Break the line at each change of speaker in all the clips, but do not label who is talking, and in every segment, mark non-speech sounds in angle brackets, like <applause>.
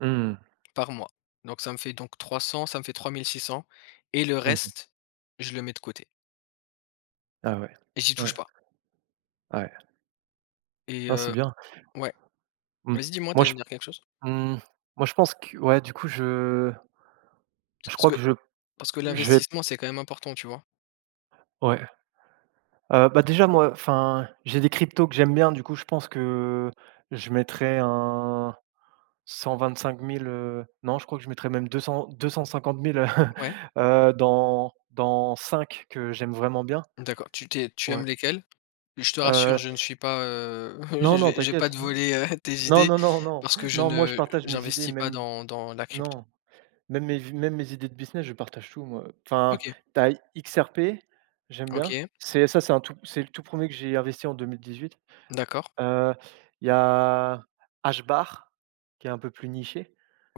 Mmh mh.
Par mois. Donc ça me fait donc 300, ça me fait 3 600 et le
Mmh mh.
reste, je le mets de côté
Ah, ouais,
t j'y touche
ouais.
pas
Ouais.
et
Non, c'est
heu,
bien.
ouais
Mmh.
vas-y, dis-moi, tu
Moi,
allais
je
me dire quelque chose.
mmh, moi, je pense que, ouais, du coup, je
C
je
parce
crois
que
que je
parce que
j'ai
l'investissement, c'est quand même important, tu vois?
Ouais. Heu, bah, déjà, moi, enfin, j'ai des cryptos que j'aime bien, du coup, je pense que je mettrais un 125 000 heu, non, je crois que je mettrais même 200 250 000,, <chuckles>
Ouais.
heu, dans dans 5 que j'aime vraiment bien.
D'accord, tu tu es tu
Ouais
aimes lesquelles? Je te rassure,
heu
je ne suis pas, heu heu, je
Non, non,
vais je vais pas
t'inquiète.
te voler, heu, tes
Non,
idées
non non, non,
parce que je
non, moi, je
ne
partage mes idées,
j'investis pas
même
dans dans la crypto.
non. Même mes v même mes idées de business, je partage tout, moi, heu. Enfin,
OK.
tu as XRP. J'aime bien.
OK.
C'est ça c'est un tout c'est le tout 1er que j'ai investi en 2018.
D'accord.
Heu, il y a HBAR qui est un peu plus niché.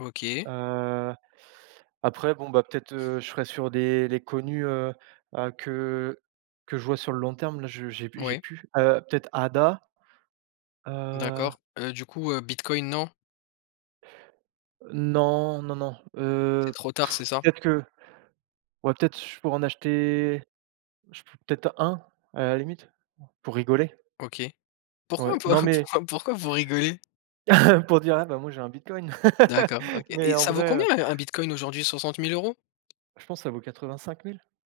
OK.
Heu, après, bon, bah, peut-être, heu, je serai sur des les connus, heu heu, que que je vois sur le long terme. Là, je j'ai p j'ai
Oui.
plus. Heu, peut-être ADA? Heu
D'accord, heu, du coup, heu, bitcoin, non?
Non, non, non,
C'est
heu,
trop tard, c'est
<blows air>
ça?
peut-être que ouais, peut-être sur je pourrais en acheter, je peux être un? A la limite, pour rigoler.
OK. Pourquoi
Ouais.
pour
Non, mais
pourquoi pourquoi vous rigolez?
<laughs> pour dire: «Eh! Bah, moi, j'ai un bitcoin!»
D'accord, OK.
<laughs> Mais
Et
en
ça vaut
vrai,
combien
heu
un un bitcoin aujourd'hui? 60 000 €?
Je pense, ça vaut 85 000.